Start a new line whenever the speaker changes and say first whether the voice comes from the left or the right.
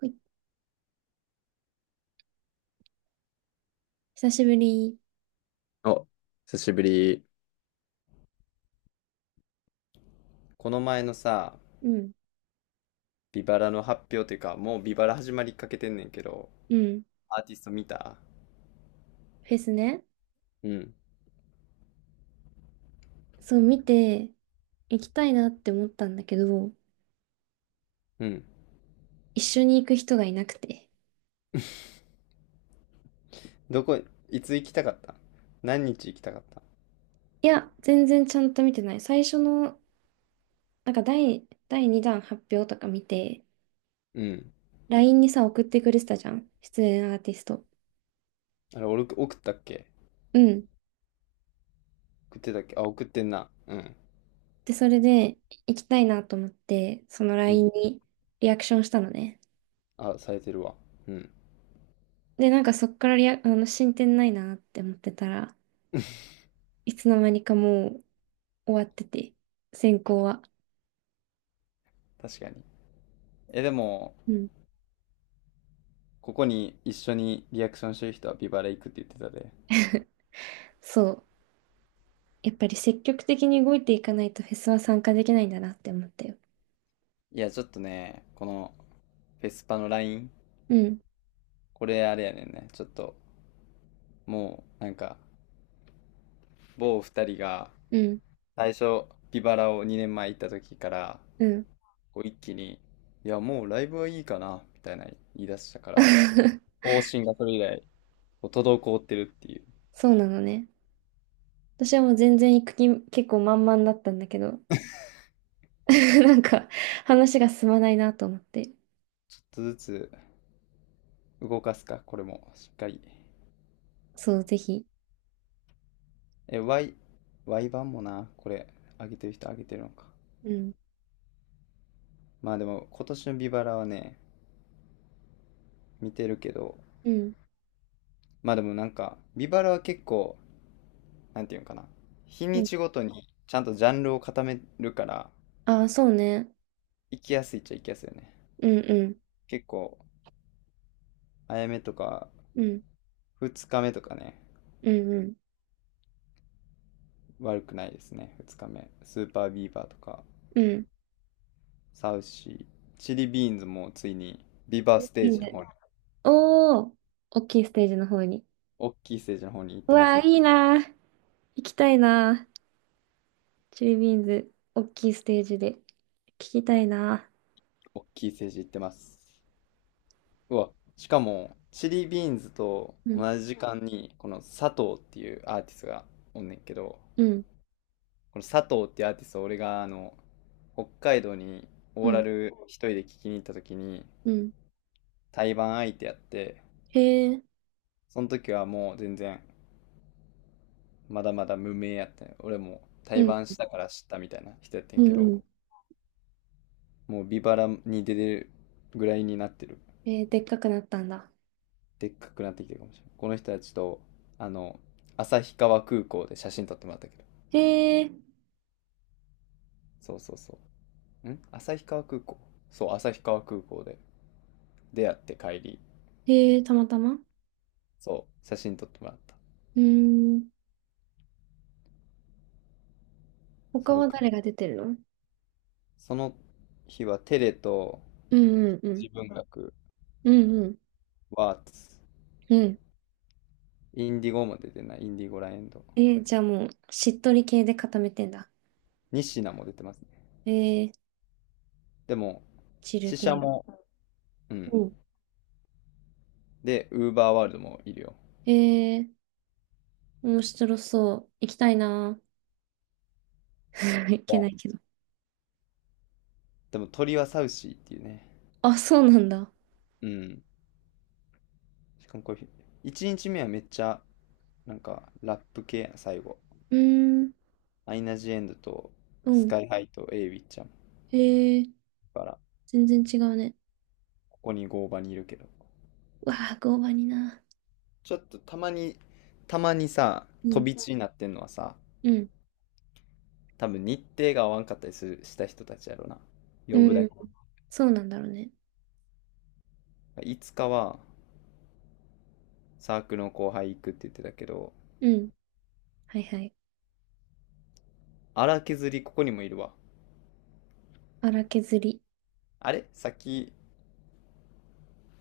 right: はい、久しぶり。
left: お、久しぶり。この前のさ、
right: うん、
left: ビバラの発表というか、もうビバラ始まりかけてんねんけど、
right: うん。
left: アーティスト見た？
right: フェスね。
left: うん。
right: そう、見て、行きたいなって思ったんだけど、
left: うん。
right: 一緒に行く人がいなくて。
left: どこ、いつ行きたかった？何日行きたかった？
right: いや、全然ちゃんと見てない。最初の、なんか第2弾発表とか見て、
left: うん。
right: LINE にさ、送ってくれてたじゃん。出演アーティスト。
left: あれ、俺送ったっけ？
right: うん。
left: 送ってたっけ？あ、送ってんな。うん。
right: で、それで、行きたいなと思って、その
left: う
right: LINE
left: ん。
right: にリアクションしたのね。
left: あ、されてるわ。うん。
right: で、なんかそっからリア、あの、進展ないなって思ってたら、いつの間にかもう終わってて、選考は。
left: 確かに。え、でも、
right: うん。
left: ここに一緒にリアクションしてる人はビバラ行くって言ってたで。
right: そう。やっぱり積極的に動いていかないとフェスは参加できないんだなって思ったよ。
left: いや、ちょっとね、この、フェスパのライン、
right: うん、
left: これあれやねんね。ちょっと、もう、なんか、某二人が
right: うん、
left: 最初ビバラを2年前行った時から
right: うん。
left: こう一気に「いやもうライブはいいかな」みたいな言い出したから、 方針がそれ以来こう滞ってるっていう。
right: そうなのね。私はもう全然行く気結構満々だったんだけど、なんか話が進まないなと思って。
left: ちょっとずつ動かすかこれも、しっかり、
right: そう、ぜひ。
left: え、 Y、 Y 版もなこれ、上げてる人上げてるのか？
right: うん、
left: まあでも今年のビバラはね、見てるけど、
right: うん、
left: まあでもなんかビバラは結構、なんていうのかな、日
right: う
left: に
right: ん。
left: ちごとにちゃんとジャンルを固めるから、
right: ああ、そうね。
left: 行きやすいっちゃ行きやすいよね。
right: うん、うん、
left: 結構、あやめとか、
right: うん、
left: 2日目とかね、
right: うん、うん、
left: 悪くないですね。2日目。スーパービーバーとか、
right: うん。
left: サウシー、チリビーンズもついに、ビーバーステ
right: い
left: ー
right: い
left: ジの
right: ね。
left: 方に、
right: おー、大きいステージの方に。
left: 大きいステージの方に行っ
right: う
left: てま
right: わ
left: す
right: あ、
left: ね。
right: いいなー。行きたいなー。チリビーンズ、大きいステージで。聞きたいな。
left: 大きいステージ行ってます。うわ、しかも、チリビーンズと
right: うん、
left: 同じ時間に、この佐藤っていうアーティストがおんねんけど、
right: うん、
left: この佐藤っていうアーティスト、俺があの、北海道に
right: う
left: オーラ
right: ん、
left: ル一人で聞きに行った時に、
right: うん。
left: 対バン相手やって、
right: へえ、
left: その時はもう全然まだまだ無名やったんよ。俺も
right: う
left: 対
right: ん、
left: バンしたから知ったみたいな人やって
right: う
left: ん
right: ん、
left: け
right: う
left: ど、
right: ん。
left: もうビバラに出てるぐらいになってる。
right: えー、でっかくなったんだ。
left: でっかくなってきてるかもしれない。この人たちと、あの、旭川空港で写真撮ってもらったけど。
right: へえ、
left: そうそうそう。ん、旭川空港、そう、旭川空港で出会って帰り、
right: へえ、たまたまう
left: そう、写真撮ってもらった。
right: ーん。他
left: それ
right: は
left: か。
right: 誰が出てるの？
left: その日はテレと
right: うん、うん、うん、
left: 自分学、
right: うん、うん、
left: ワーツ、
right: うん。
left: インディゴも出てない、インディゴラエンド。
right: えー、じゃあもう、しっとり系で固めてんだ。
left: ニシナも出てますね。
right: えー、
left: でも、
right: チル
left: 死者
right: 系。
left: も、う
right: う
left: ん。
right: ん。
left: で、ウーバーワールドもいるよ。
right: えー、面白そう。行きたいな。行けない
left: わ。
right: けど。
left: でも鳥はサウシーっていうね。
right: あ、そうなんだ。
left: うん。しかもこれ、1日目はめっちゃ、なんか、ラップ系やな、最後。
right: うーん、
left: アイナ・ジ・エンドと、
right: う
left: ス
right: ん。
left: カイハイとエイウィッちゃん。だ
right: えー、
left: から、
right: 全然違うね。
left: ここに合場にいるけど。
right: うわあ、合板にな。
left: ちょっとたまに、たまにさ、
right: う
left: 飛
right: ん、
left: び地になってんのはさ、
right: うん。
left: 多分日程が合わんかったりするした人たちやろな。呼ぶ
right: う
left: だ
right: ん。
left: け。
right: そうなんだろうね。
left: いつかは、サークルの後輩行くって言ってたけど、
right: うん。はいはい。
left: 荒削りここにもいるわ。
right: 荒削り。
left: あれさっき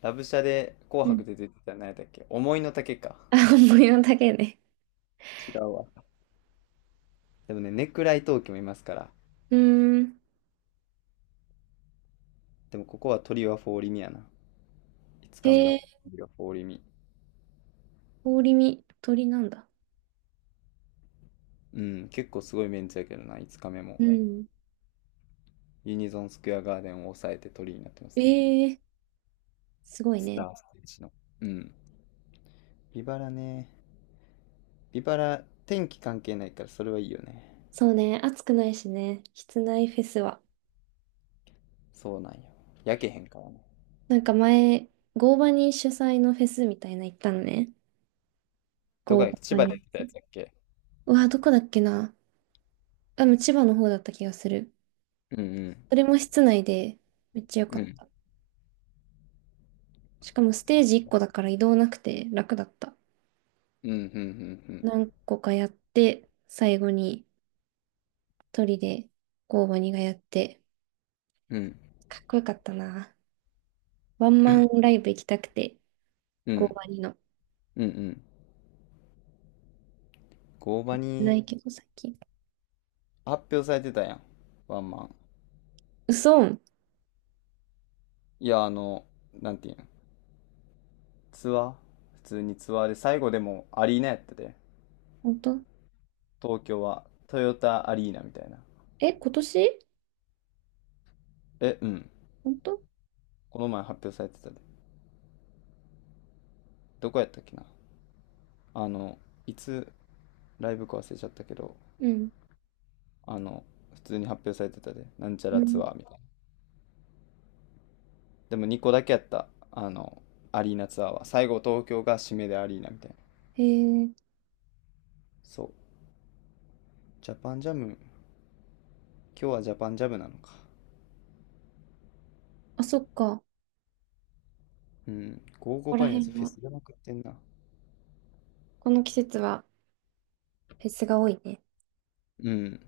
left: ラブシャで紅
right: うん。
left: 白で出てた何やったっけ？思いの丈か。
right: あ、模様だけね。
left: 違うわ。でもね、ネクライ東京もいますから。
right: うーん。
left: でもここはトリオはフォーリミやな。5日目の
right: へ
left: ト
right: え、
left: リオはフォーリミ。
right: 氷見、鳥なんだ。
left: うん、結構すごいメンツやけどな、5日目も。
right: うん。
left: ユニゾンスクエアガーデンを抑えてトリになってます
right: え
left: ね。
right: え、すごい
left: スタ
right: ね。
left: ーステージの。うん。ビバラね。ビバラ、天気関係ないからそれはいいよね。
right: そうね、暑くないしね、室内フェスは。
left: そうなんよ。焼けへんからね。
right: なんか前、合場に主催のフェスみたいな行ったのね。
left: どこ
right: 合
left: やっけ？千
right: 場
left: 葉で
right: に。
left: やってたやつやっけ？
right: うわ、どこだっけな。あ、でも千葉の方だった気がする。
left: うん
right: それも室内で、めっちゃ良
left: うん。
right: か
left: う
right: っ
left: ん。
right: た。しかもステージ1個だから移動なくて楽だった。
left: うんうんうん
right: 何個かやって、最後に一人でゴーバニがやって、
left: うん。うん。
right: かっこよかったな。ワンマンライブ行きたくて、
left: う
right: ゴー
left: ん。
right: バニの。
left: うんうん。合場
right: な
left: に
right: いけど、最近。
left: 発表されてたやん。ワンマン。
right: 嘘？
left: いや、あの、なんていうん、ツアー普通にツアーで最後でもアリーナやってて。
right: 本当？
left: 東京はトヨタアリーナみたいな。
right: え、今年？
left: え、うん。
right: 本当？
left: この前発表されてたで。どこやったっけな。あの、いつライブか忘れちゃったけど、
right: うん。
left: あの、普通に発表されてたで。なんちゃ
right: う
left: らツ
right: ん。
left: アーみたいな。でも2個だけやった。あの、アリーナツアーは。最後東京が締めでアリーナみたいな。
right: へえ、
left: そう。ジャパンジャム。今日はジャパンジャムなのか。
right: あ、そっか。こ
left: うん。55
right: こ
left: バ
right: ら
left: イのやつ
right: 辺
left: フェ
right: は、
left: スやなくってんな。
right: この季節はフェスが多いね。
left: うん。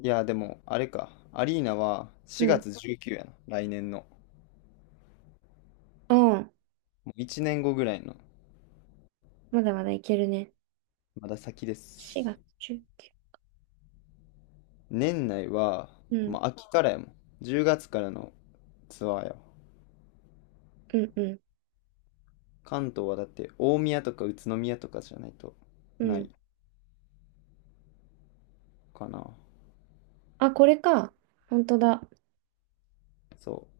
left: いや、でも、あれか。アリーナは
right: う
left: 4
right: ん。
left: 月19やな。来年の。
right: うん。
left: もう1年後ぐらいの。
right: まだまだいけるね。
left: まだ先で
right: 4
left: す。
right: 月19。
left: 年内は、
right: うん。
left: まあ、秋からやもん。10月からのツアーやわ。
right: うんうん。
left: 関東はだって大宮とか宇都宮とかじゃないと
right: う
left: な
right: ん。
left: いかな。
right: あ、これか。本当だ。
left: そう。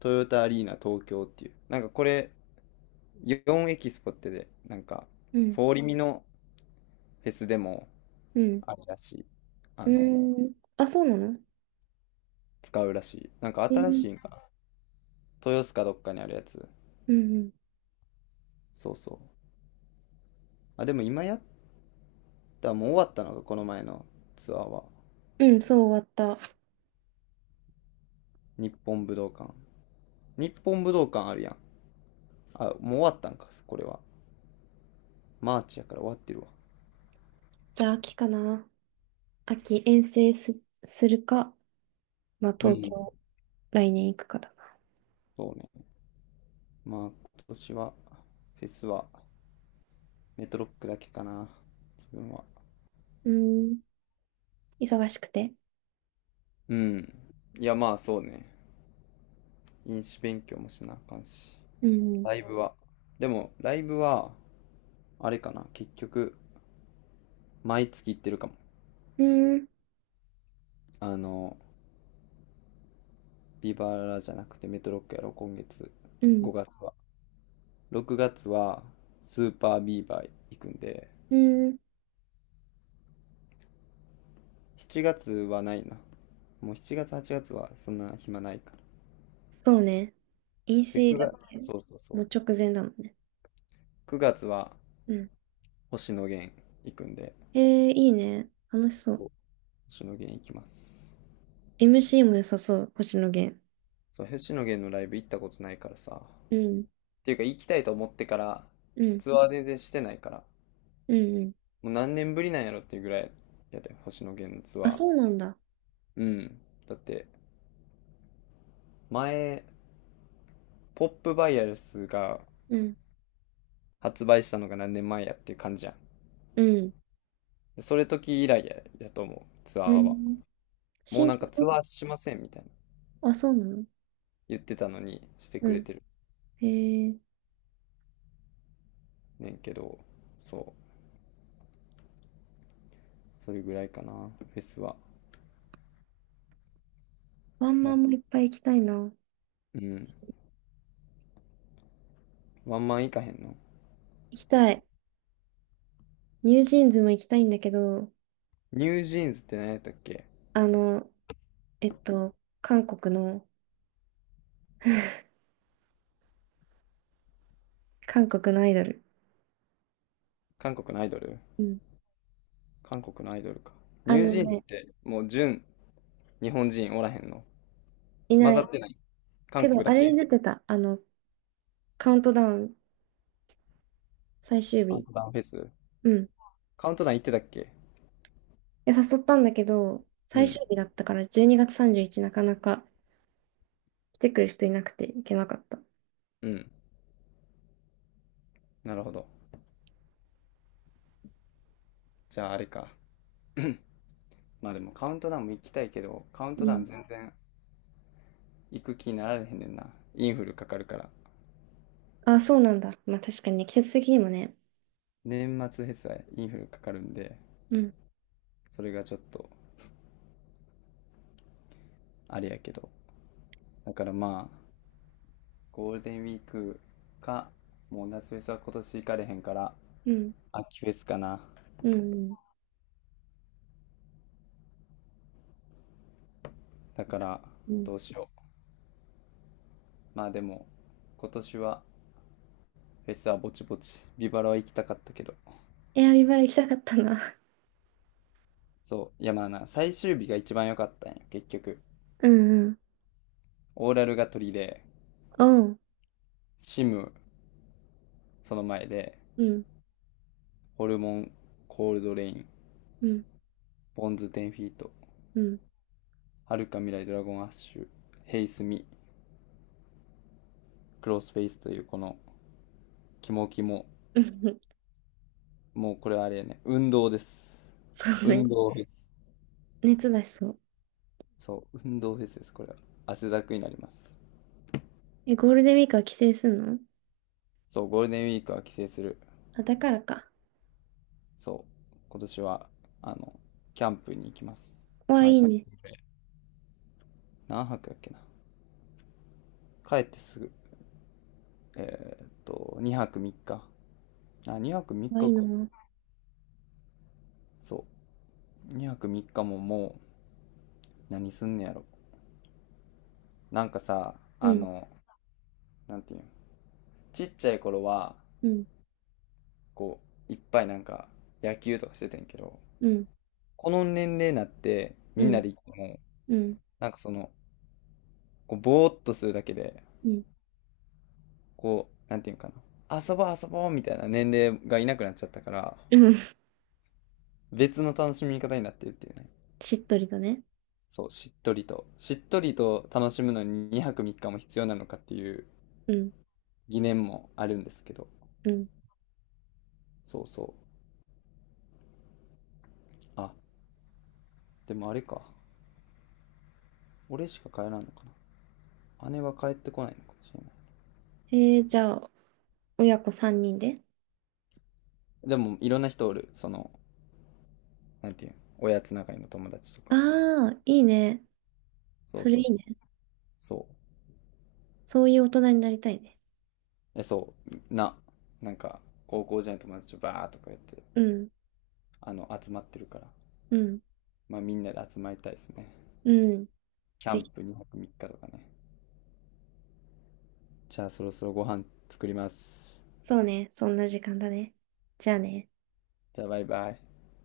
left: トヨタアリーナ東京っていう。なんかこれ、4エキスポってで、なんか、
right: うん。
left: フォーリミのフェスでも
right: うん。
left: あるらしい。あ
right: う
left: の、
right: ーん。あ、そうなの？
left: 使うらしい。なんか
right: え
left: 新
right: ー、
left: しいんか豊洲かどっかにあるやつ。
right: うんうん。
left: そうそう。あ、でも今やった、もう終わったのがこの前のツアーは。
right: うん、そう終わった。
left: 日本武道館。日本武道館あるやん。あ、もう終わったんか、これは。マーチやから終わってるわ。
right: じゃあ秋かな。秋、遠征す、するか、まあ
left: う
right: 東
left: ん。
right: 京、来年行くかだな。
left: そうね。まあ今年は、フェスはメトロックだけかな。自分は。
right: うーん。忙しくて。
left: うん。いやまあそうね。飲酒勉強もしなあかんし。
right: うん。
left: ライブは。でも、ライブは、あれかな。結局、毎月行ってるかも。
right: うん。
left: あの、ビバラじゃなくてメトロックやろ、今月、
right: うん。
left: 5月は。6月はスーパービーバー行くんで、
right: うん。
left: 7月はないな。もう7月、8月はちがつはそんな暇ないから。
right: そうね。飲
left: で、
right: 酒だっ
left: 9
right: て、
left: 月、そうそうそ
right: も
left: う。
right: う直前だもんね。
left: 9月は
right: うん。
left: 星野源行くんで、
right: えー、いいね。楽しそう。
left: 星野源行きます。
right: MC も良さそう、星野源。
left: そう、星野源のライブ行ったことないからさ。
right: うん。
left: っていうか、行きたいと思ってから、
right: うん。
left: ツアー全然してないから、
right: うんうん。
left: もう何年ぶりなんやろっていうぐらいやで、星野源のツ
right: あ、
left: アー。
right: そうなんだ。
left: うん。だって、前、ポップバイアルスが
right: うん。
left: 発売したのが何年前やっていう感じやん。
right: うん。
left: でそれ時以来や、やと思う、ツアー
right: う
left: は。
right: ん。
left: もう
right: 新
left: なんかツ
right: 曲、
left: アーしませんみたいな
right: あ、そうなの？
left: 言ってたのにして
right: う
left: くれ
right: ん、
left: てる
right: へえ、
left: ねんけど、そう、それぐらいかな、フェスは。
right: ワンマ
left: も
right: ンもいっぱい行きたいな。
left: う、うん、ワンマンいかへんの？
right: 行きたい。ニュージーンズも行きたいんだけど、
left: ニュージーンズって何やったっけ？
right: あの、えっと、韓国の、韓国のアイドル。
left: 韓国のアイドル？
right: うん。
left: 韓国のアイドルか。ニ
right: あ
left: ュー
right: の
left: ジーンズっ
right: ね、
left: てもう純日本人おらへんの？
right: い
left: 混
right: な
left: ざっ
right: い。
left: てない？韓
right: け
left: 国
right: ど、あ
left: だ
right: れに
left: け？
right: 出てた。あの、カウントダウン、最終
left: カウン
right: 日。
left: トダウンフェス？
right: うん。い
left: カウントダウン行ってたっけ？
right: や誘ったんだけど、
left: う
right: 最
left: ん。
right: 終日だったから、12月31なかなか来てくれる人いなくて行けなかった。
left: うん。なるほど。じゃああれか。まあでもカウントダウンも行きたいけど、カウン
right: う
left: トダウン
right: ん。
left: 全然行く気になられへんねんな。インフルかかるから。
right: あ、そうなんだ。まあ確かにね、季節的にもね。
left: 年末フェスはインフルかかるんで、
right: うん。
left: それがちょっとあれやけど。だからまあ、ゴールデンウィークか、もう夏フェスは今年行かれへんから、
right: うん。
left: 秋フェスかな。
right: うん。うん。
left: だから、
right: うん。
left: どうしよう。まあでも、今年はフェスはぼちぼち。ビバラは行きたかったけど。
right: エアビバラ行きたかったな。
left: そう。いやまあな、最終日が一番良かったんよ、結局。
right: うんうん。
left: オーラルが取りで、
right: おう。
left: シム、その前で、
right: うん。
left: ホルモン、コールドレイン、
right: うん。
left: ボンズ、10フィート、
right: うん。うん。
left: はるか未来ドラゴンアッシュ、ヘイスミ、クロスフェイスというこの、キモキモ、もうこれはあれやね、運動です。
right: そうね。
left: 運動フェス。
right: 熱出しそう。
left: そう、運動フェスです、これは。汗だくになります。
right: え、ゴールデンウィークは帰省すんの？
left: そう、ゴールデンウィークは帰省する。
right: あ、だからか。
left: そう、今年は、あの、キャンプに行きます。
right: わあ、い
left: 毎
right: い
left: 年。
right: ね。
left: 何泊やっけな。帰ってすぐ。2泊3日。あ、2泊3
right: わあ、い
left: 日
right: い
left: か。
right: な。
left: そう。2泊3日ももう何すんねやろ？なんかさ、
right: う
left: あ
right: ん。
left: の、なんていうの、ちっちゃい頃は
right: うん。
left: こういっぱいなんか野球とかしてたんけど、
right: うん。
left: この年齢になって
right: う
left: みんな
right: ん。
left: で行っても、
right: うん。
left: なんかその、こうぼーっとするだけで、
right: うん。
left: こうなんていうのかな、遊ぼう遊ぼうみたいな年齢がいなくなっちゃったから、
right: うん。
left: 別の楽しみ方になってるっていうね。
right: しっとりとね。
left: そうしっとりとしっとりと楽しむのに2泊3日も必要なのかっていう
right: うん。
left: 疑念もあるんですけど、
right: うん。
left: そうそう、あ、でもあれか。俺しか帰らんのかな。姉は帰ってこないのかもしれない。
right: えー、じゃあ、親子3人で。
left: でもいろんな人おる。その、なんていう、おやつ仲いいの友達とか。
right: ああ、いいね。
left: そう
right: それ
left: そ
right: い
left: うそ
right: い
left: う。
right: ね。
left: そ
right: そういう大人になりたいね。
left: う。え、そう。な、なんか、高校時代の友達とバーッとかやって、
right: うん。
left: あの、集まってるから。
right: うん。
left: まあみんなで集まりたいですね。
right: うん。
left: キャ
right: ぜ
left: ン
right: ひ。
left: プ2泊3日とかね。じゃあそろそろご飯作ります。
right: そうね。そんな時間だね。じゃあね。
left: じゃあバイバイ。